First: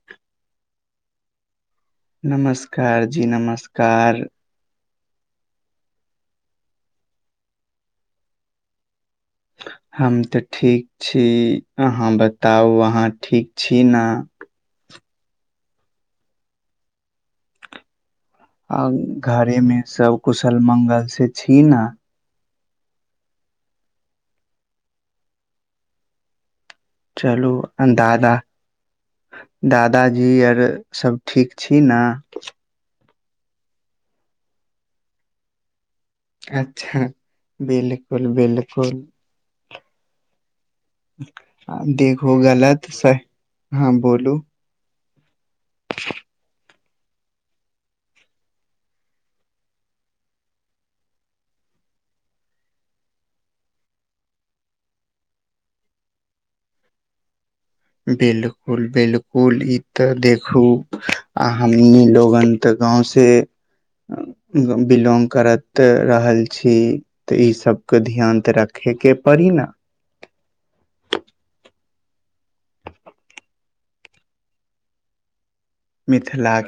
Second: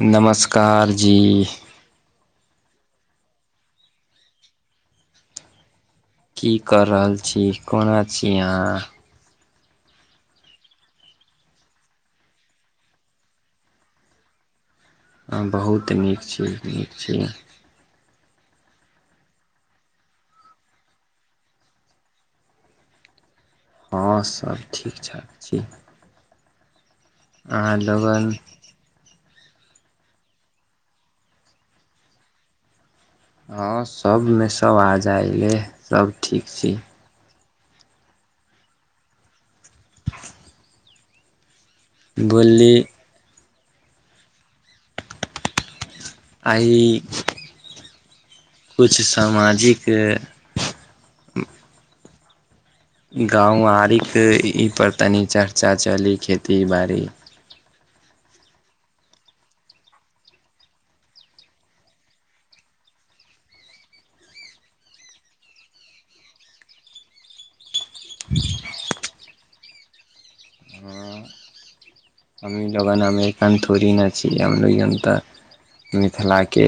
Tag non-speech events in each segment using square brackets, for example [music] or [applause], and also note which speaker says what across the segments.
Speaker 1: नमस्कार जी।
Speaker 2: नमस्कार जी नमस्कार।
Speaker 1: की कऽ रहल छी? कोना छी अहाँ?
Speaker 2: हम तऽ ठीक छी। अहाँ बताउ अहाँ ठीक छी न?
Speaker 1: हॉं बहुत नीक छी, नीक छी।
Speaker 2: आ घरे मे सब कुशल मंगल से छी न?
Speaker 1: हँ सब ठीक-ठाक छी।
Speaker 2: चलू
Speaker 1: अहाँ लगन
Speaker 2: अन्दादा दादाजी अर सब ठीक छी ना?
Speaker 1: हँ, सबमें सब आ जाइले, सब ठीक छी
Speaker 2: अच्छा, बिलकुल-बिलकुल देखू
Speaker 1: बोलली
Speaker 2: गलत सह हॉं बोलू।
Speaker 1: आई कुछ सामाजिकऽ गाँवारीक ई पर तनी चर्चा चली खेती बाड़ी
Speaker 2: बिलकुल-बिलकुल, ई तऽ देखू आ हमीं लोगन तऽ गाँंव से बिलोंग करत रहल छी। तऽ ई सबके ध्यान तऽ रखे के पड़ी न?
Speaker 1: हॉं। हमीं जबाना में एखन थोरी न छी, हम लोयंता मिथिलाके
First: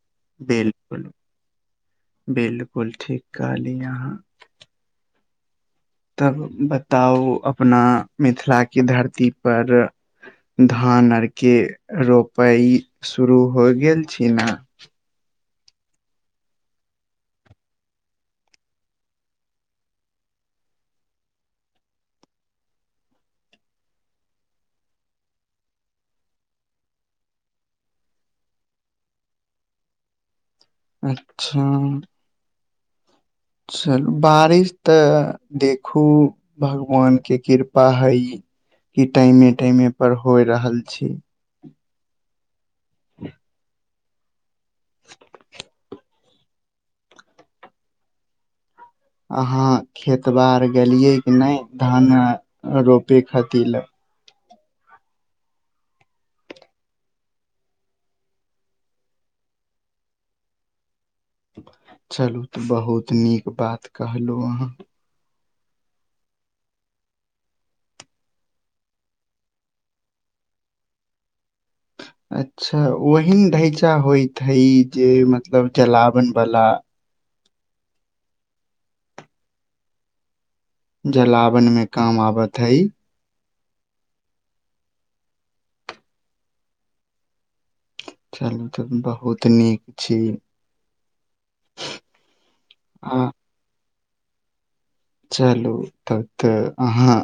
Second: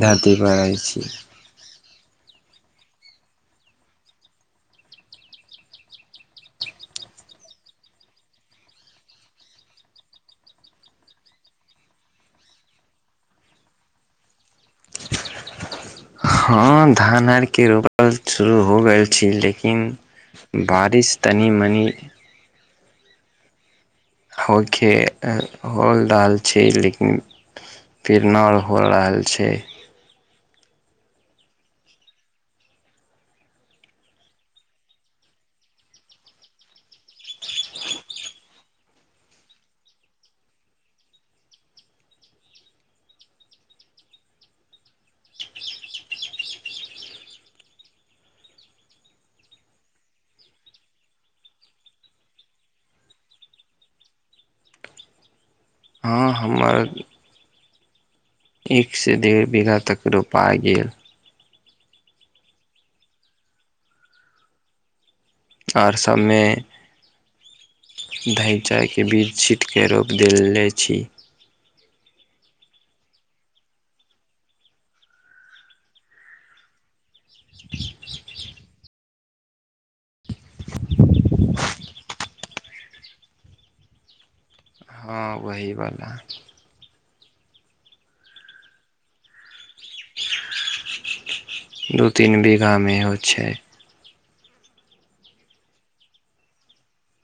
Speaker 1: धरती पर रहैत छी।
Speaker 2: बिलकुल बिलकुल ठीक कहली अहाँ। तब बताउ अपना मिथिलाके धरतीपर धान अर के रोपई शुरू हो गेल छी ना?
Speaker 1: हँ धान आरके रोपल शुरू हो गेल छी लेकिन बारिश तनि मनि होय खे, हो रहल छै, लेकिन पीरनौर हो रहल छै।
Speaker 2: अच्छा। चलू बारिश तऽ देखू भगवान के कृपा हई कि टाइमे टाइमे पर होय रहल छै। [unintelligible] अहाँ खेत बार गेलियै कि नहि धान रोपे खातिर ल?
Speaker 1: हँ हमर एक से डेढ़ बीघा तक रोपा गेल।
Speaker 2: चलू तऽ बहुत नीक बात कहलहुँ अहाँ।
Speaker 1: आर सभमे धैँचाके बीज छीटके रोप देले छी।
Speaker 2: अच्छा ओहिन ढैंचा होइत हइ जे मतलब जलावन बला
Speaker 1: [unintelligible] [inaudible]
Speaker 2: जलावन मे काम आबत हइ।
Speaker 1: हाॅं वही वाला।
Speaker 2: चलू तब त बहुत नीक छी
Speaker 1: दू तीन बीघा मे
Speaker 2: आ
Speaker 1: एहो छै।
Speaker 2: चलू तब त अहाँ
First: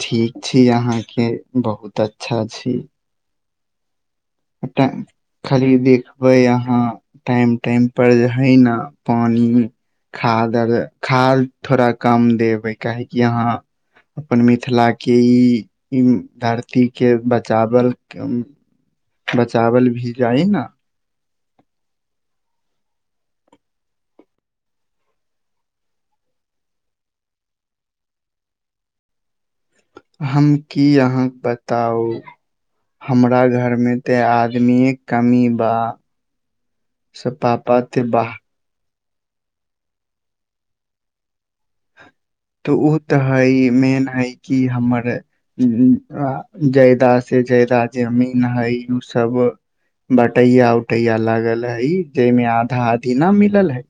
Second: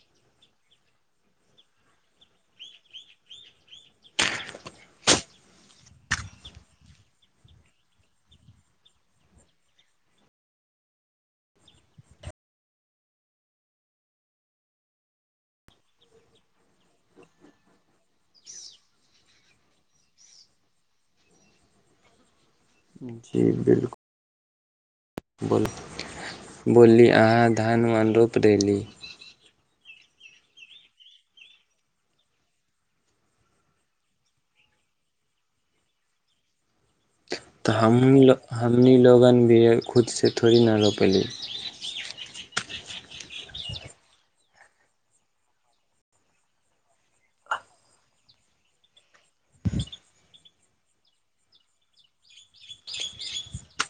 Speaker 2: खेती अहाॅं के बहुत अच्छा छै। [unintelligible] खाली देखबै अहाँ टाइम टाइम पर जे हइ न पानि खाद आर खाद थोड़ा कम देबै काहेकि यहाँ अपन मिथिला के ई ई धरती के बचावल बचावल भी जाइ न।
Speaker 1: जी बिलकुल। बोल बोलली अहाँ धान वान रोप देली।
Speaker 2: हम की अहाँके बताउ हमरा घरमे तऽ आदमिए कमी बा सब
Speaker 1: तऽ
Speaker 2: पापा ते
Speaker 1: हमनी
Speaker 2: बाह
Speaker 1: लोग हमनी लोगनभी खुद से थोड़ी न रोपली
Speaker 2: तऽ ओ तऽ हइ मेन हइ कि हमर जायदा से जायदा जे अमीन हइ ओ सब बट टैया उटैया लागल हई जाहिमे आधा आधी ना मिलल हई।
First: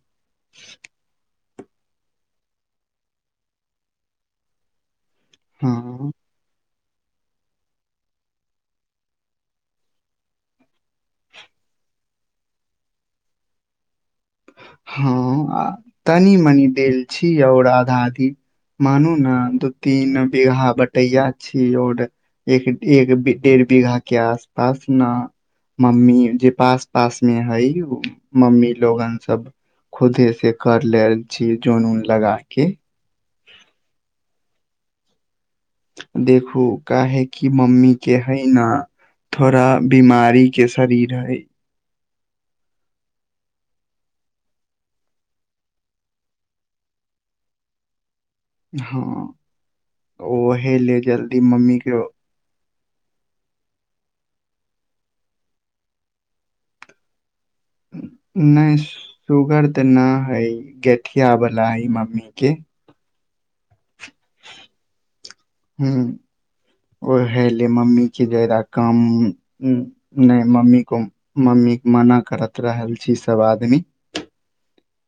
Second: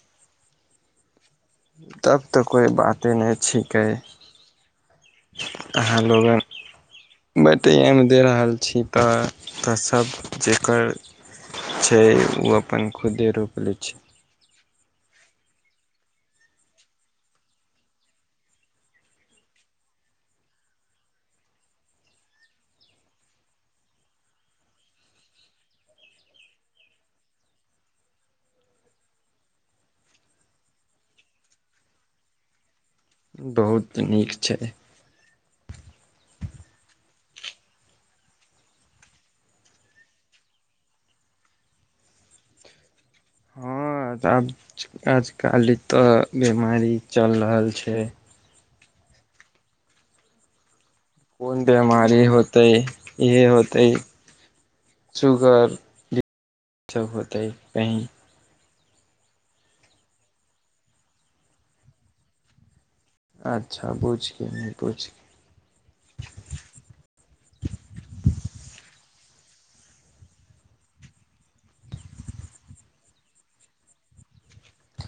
Speaker 1: तब तऽ कोइ बाते नहि छिकै। अहाॅं
Speaker 2: हाँ
Speaker 1: लोगा माटिये मे द रहल छी तऽ तऽ सभ जेकरा छै ओ अपन खुदे रोपिलै छै।
Speaker 2: हूं तनी मनि देल छी आऔर आधाआधी मानू ना दू तीन बीघा बटैया छी आऔर एक डेढ डेढ़ बीघा के आसपास ना मम्मी जे पास पास में हई मम्मी लोगन सब खुदे से कर ले छी जोन उन लगा के।
Speaker 1: बहुत नीक छै।
Speaker 2: देखू काहे कि मम्मी के है न थोड़ा बीमारी के शरीर है।
Speaker 1: हँ तो अब आज काल एतऽ बीमारी चल रहल छै।
Speaker 2: हम्म वहि लेजल
Speaker 1: कोन बिमारी होतै इहे होतै सुुगर सभ सब होतै कही
Speaker 2: नहि सुगर ते न हई गठिया वला हई मम्मी के
Speaker 1: अच्छा बुझि गेलियै बुझि गेलियै।
Speaker 2: हुं ओहे ले मम्मी के जादा काम नहि मम्मी को मम्मी मना करत रहल छी सभ आदमी।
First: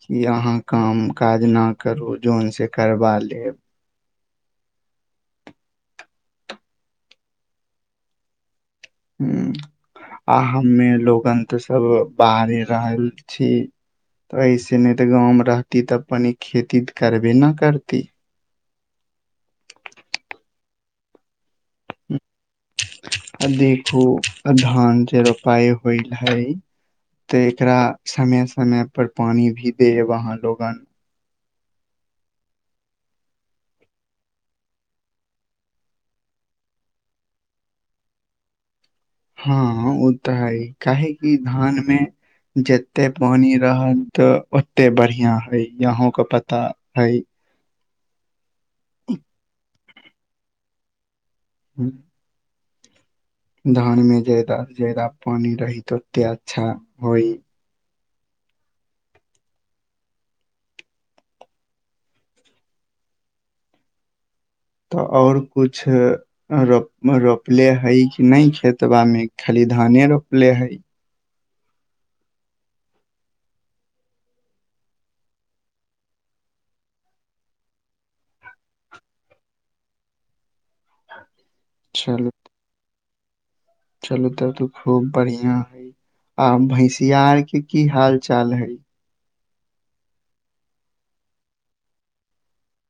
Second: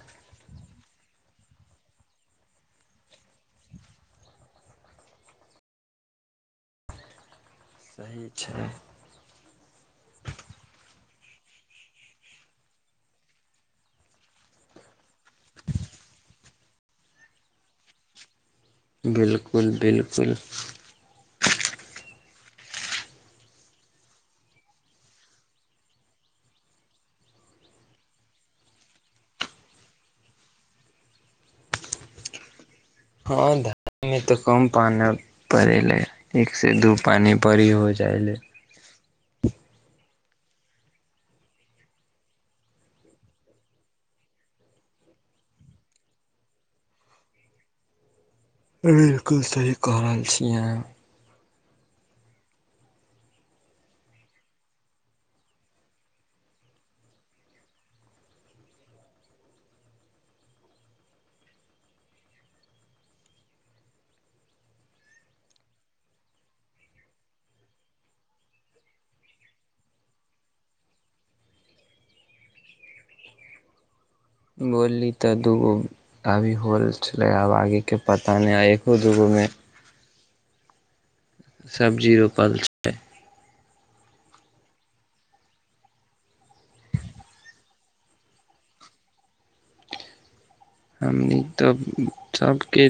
Speaker 2: कि अहाँ काम काज नहि करू जोन से करबा लेब।
Speaker 1: सही छै।
Speaker 2: हू आ हमे लोगन तऽ सब बाहर रहल छी। तऽ एहिसँ नहि तऽ गाँवमे रहती तऽ कनी खेती करबे नहि करती।
Speaker 1: बिलकुल बिलकुल।
Speaker 2: आ देखू धान जे रोपाय होइल हइ। तऽ एकरा समय समय पर पानी भी देब अहाँ लोगन।
Speaker 1: हँ धानमे तऽ कम पानी पड़ैलै एकसँ दू पानि बड़ी हो जाइलै।
Speaker 2: हँ ओ तऽ है काहे कि धान मे जते पानी रहल त ओत्ते बढिया है अहा के पता हई
Speaker 1: बिलकुल सही क रहल छी अहां।
Speaker 2: [inaudible] धान में जादा से जादा पानि रहै त ओते अच्छा होइ। तऽ और किछु रोप रोपले हइ कि नहि खेतबा मे खाली धाने रोपले हइ।
Speaker 1: बोलली तऽ दूगो अभी होल छलै आब आगेके पता नहि एगो दूगोमे सब्जी
Speaker 2: चलू
Speaker 1: रोपल छै।
Speaker 2: चलू तब त खूब बढ़िया हई आ भैंसिया आर के की हाल चाल है?
Speaker 1: हमनी तऽ सभके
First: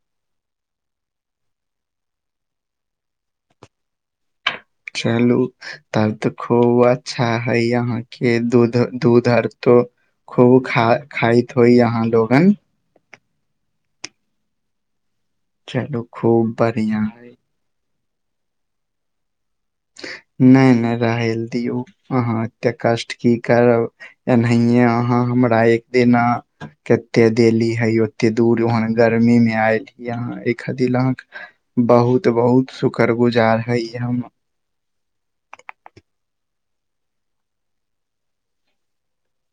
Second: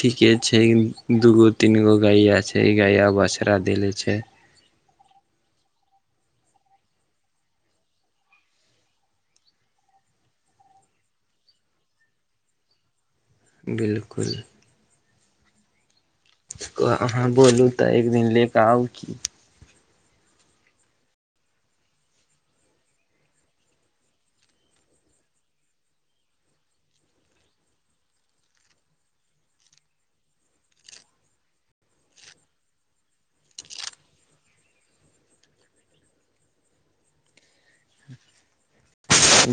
Speaker 1: ठीके छै दूगो तीन गो गैया छै गैया बछड़ा देले छै।
Speaker 2: चलू। तब तऽ खूब अच्छा हइ अहाँके दूध दूध आर तो खूब खा खाइत होई अहां लोगन
Speaker 1: बिलकुल।
Speaker 2: चलू। खूब बढ़िया
Speaker 1: अहाँ
Speaker 2: हई
Speaker 1: बोलू तऽ एक दिन ले क आउ की
Speaker 2: नहि नहि रहैल दियौ अहाँ एतेक कष्ट की करब एनाहिए अहाँ हमरा एक दिना कते देली हे ओते दूर ओहन गर्मी मे आयल ही अहाँ एहि खातिर अहाँ बहुत बहुत शुक्रगुजार है हम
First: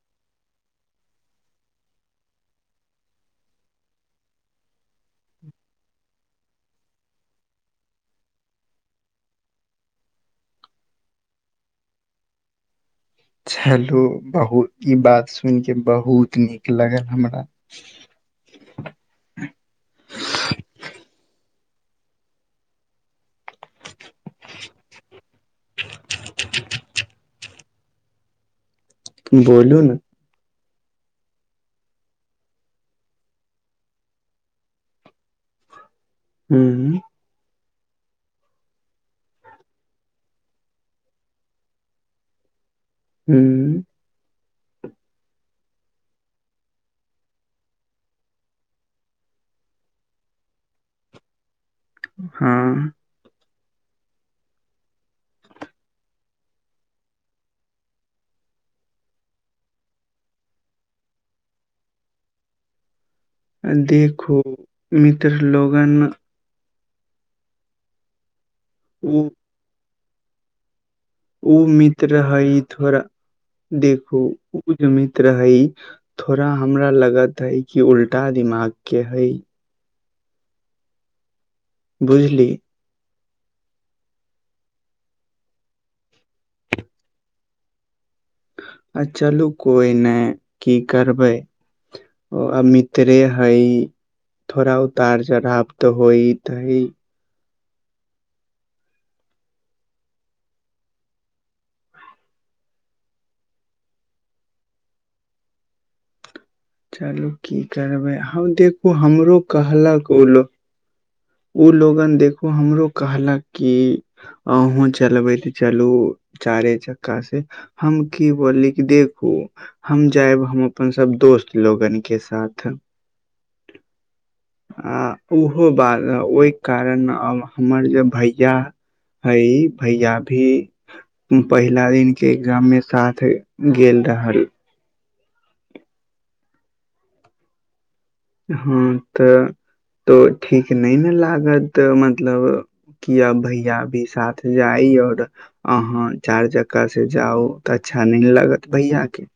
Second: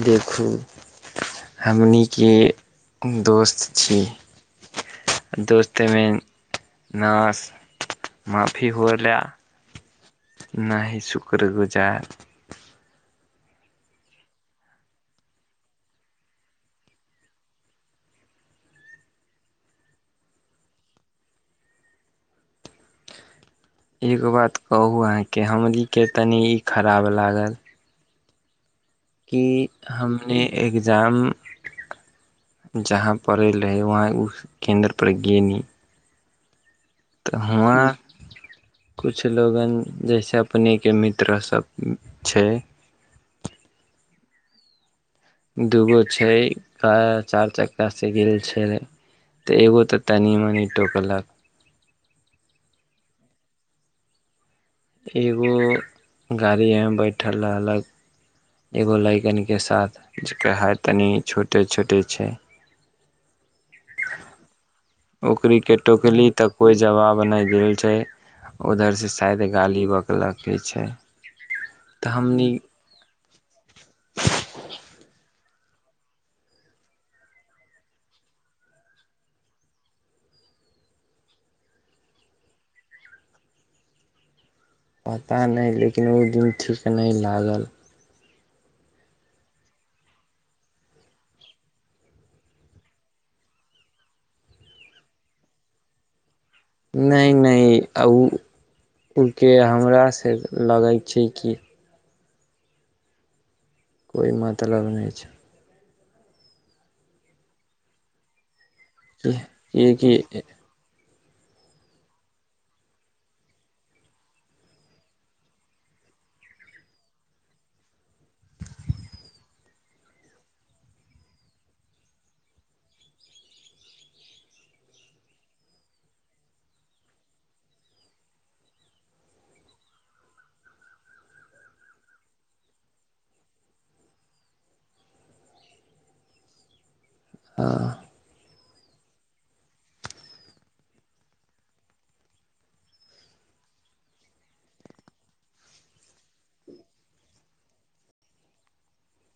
Speaker 1: देखू हमनीके दोस्त छी। दोस्ती मे नाश माफी होला न ही सुक्रगुजार
Speaker 2: चलो बहुत ई बात सुनि के बहुत नीक लागल हमरा
Speaker 1: एगो बात कहु अहांके हमर के तनी ई खराब लागल कि
Speaker 2: बोलू ने
Speaker 1: हमने एग्जाम जहाँ पड़ैल रहै वहाँ उ केन्द्रपर गेनी
Speaker 2: हू
Speaker 1: तऽ हमआँ- - कुछु लोगन जैसे अपनेके मित्र सब छै
Speaker 2: हूँ- -
Speaker 1: दूगो छै चारि चक्का से गेल छैइ। एगो तऽ तनी मनि टोकलक
Speaker 2: हहँ- -
Speaker 1: फेर ओ गाड़ीमे बैठल रहलक एगो लैरकन के साथ जेकर हाय तनी छोटे छोटे छैइ।
Speaker 2: देखू मित्र लोगेइन म - -
Speaker 1: कोइ जवाब नहि देल छै उधर से
Speaker 2: उ
Speaker 1: शायद गाली बकलक छैइ।
Speaker 2: ओ मित्र हई थोड़ा देखो ओ जे मित्र हइ- - थोड़ा हमरा लगत हई क उल्टा दिमाग के हई- - बुझली- -
Speaker 1: पता न इ लेकिन ओ दिन ठीक नइ लागल- -
Speaker 2: आ चलू कोई नई कि करबै- - ओ अ मितरे हइ थोड़ा उतार चढ़ाप तऽ होइत हेइ।
Speaker 1: नई नई ओ ओके हमरासँ लगै छै कि- - कोइ मतलब नहि छै।
Speaker 2: चलू की करबै हम देखू हमरो कहलक
Speaker 1: कियैकि
Speaker 2: ओ लो- - ओ लोगन देखो हमरो कहलक कि अहूँ चलबे तऽ चलू चारे चक्का से हम की बोलली कि देखू हम जायब हम अपन सब दोस्त लोगेन के साथ आ ओहो बाल- - ओहि कारण अब हमर जे भैया हइ भैया भी पहिला दिन के गामे साथ गेल रहल- -
Speaker 1: आ- -
Speaker 2: हँ तऽ तो ठीक न इ ने लागत मतलब- - कि अ भैया भी साथ जाइ अओर- - अहाँ चारि चक्का से जाउ तऽ अच्छा नइ लागत भैया के- -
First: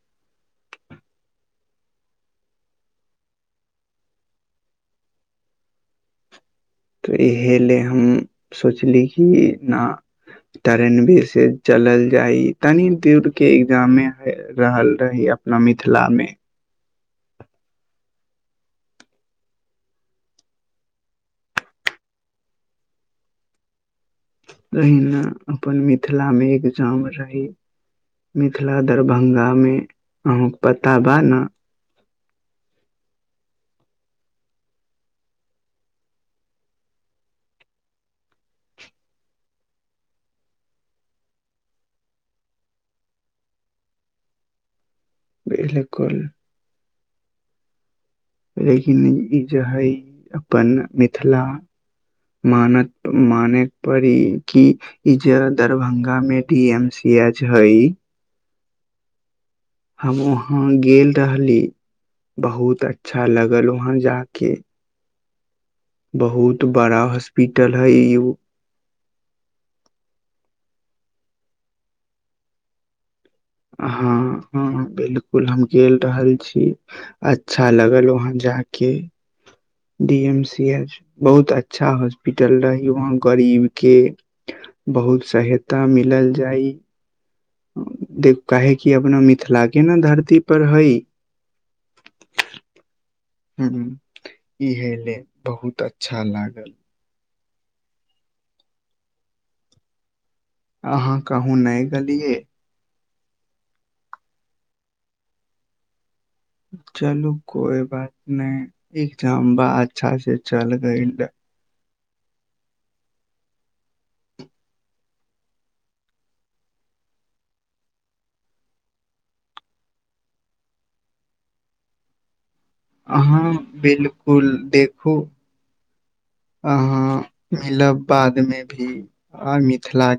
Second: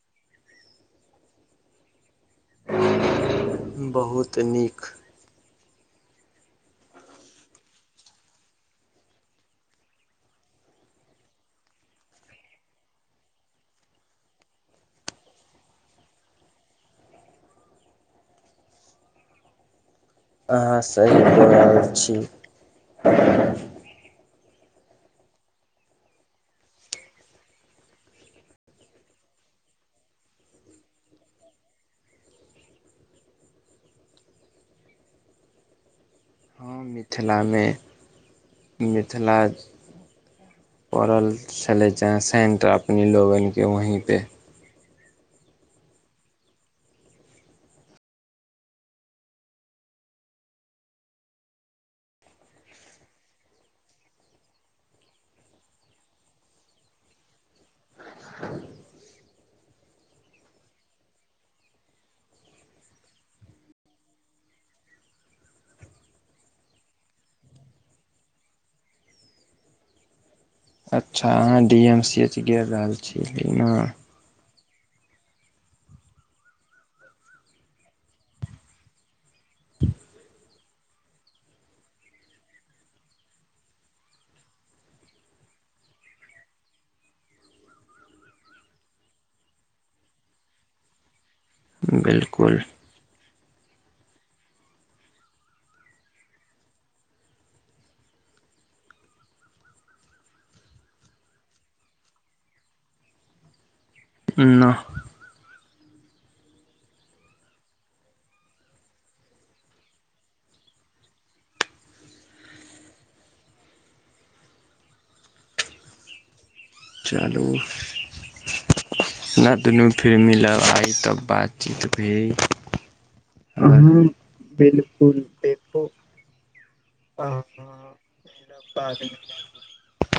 Speaker 1: बहुत नीक- -
Speaker 2: तऽ इह लए हम सोचली कि न- - ट्रेन भी से चलल जाइ तनी दूर के एग्जामे ह रहल रही अ न मिथिला मे- -
Speaker 1: अहाँ सही क रहल छि।
Speaker 2: रहहिना अपन मिथिला मे एक जाम रही। मिथिला दरभंगा में अहके पता बा न- -
Speaker 1: हँ मिथिलामे ई जे छला च - - पड़ल छलै सेन्ट अपने लोगने वहीपे- -
Speaker 2: बिलकुल- - लेकिन ई जे हइ अपन मिथिला- - मानक मानेक पड़ ई कि-, - इ जे दरभंगा में डी एम सी एच हई- -
Speaker 1: [inaudible]
Speaker 2: हमहु वहाँ गेल रहली, बहुत अच्छा लगल वहाँं जाके बहुत बड़ा हॉस्पिटल हय यो।
Speaker 1: अच्छा अहाँ डी एम सी एच गेल रहल छी। [inaudible]
Speaker 2: हँ। हँ-ह बिल्कुल हम गेल रहल छी, अच्छा लगल वहाँं जाके। डी एम सी एच बहुत अच्छा हॉस्पिटल रहि, वहाँ गरीब के बहुत सहायता मिलल जाइ, देख काहे कि अपना मिथिला के न धरती पर हई।
Speaker 1: बिल्कुल।
Speaker 2: हु-हु, इहेले बहुत अच्छा लागल। अहाँ कहूँ नहि गेलियै।
Speaker 1: नह।
Speaker 2: चलू कोइ बात नहि, एक झम्बा अच्छा से चल गैयल। द
Speaker 1: चालू। अपना दुनू फेर मीलब आइ तब बातचीत भेल।
Speaker 2: अहाँ
Speaker 1: हँन,
Speaker 2: बिल्कुल देखू
Speaker 1: बिलकुल देखु।
Speaker 2: अहाँ मिलब बादमे भी, और मिथिला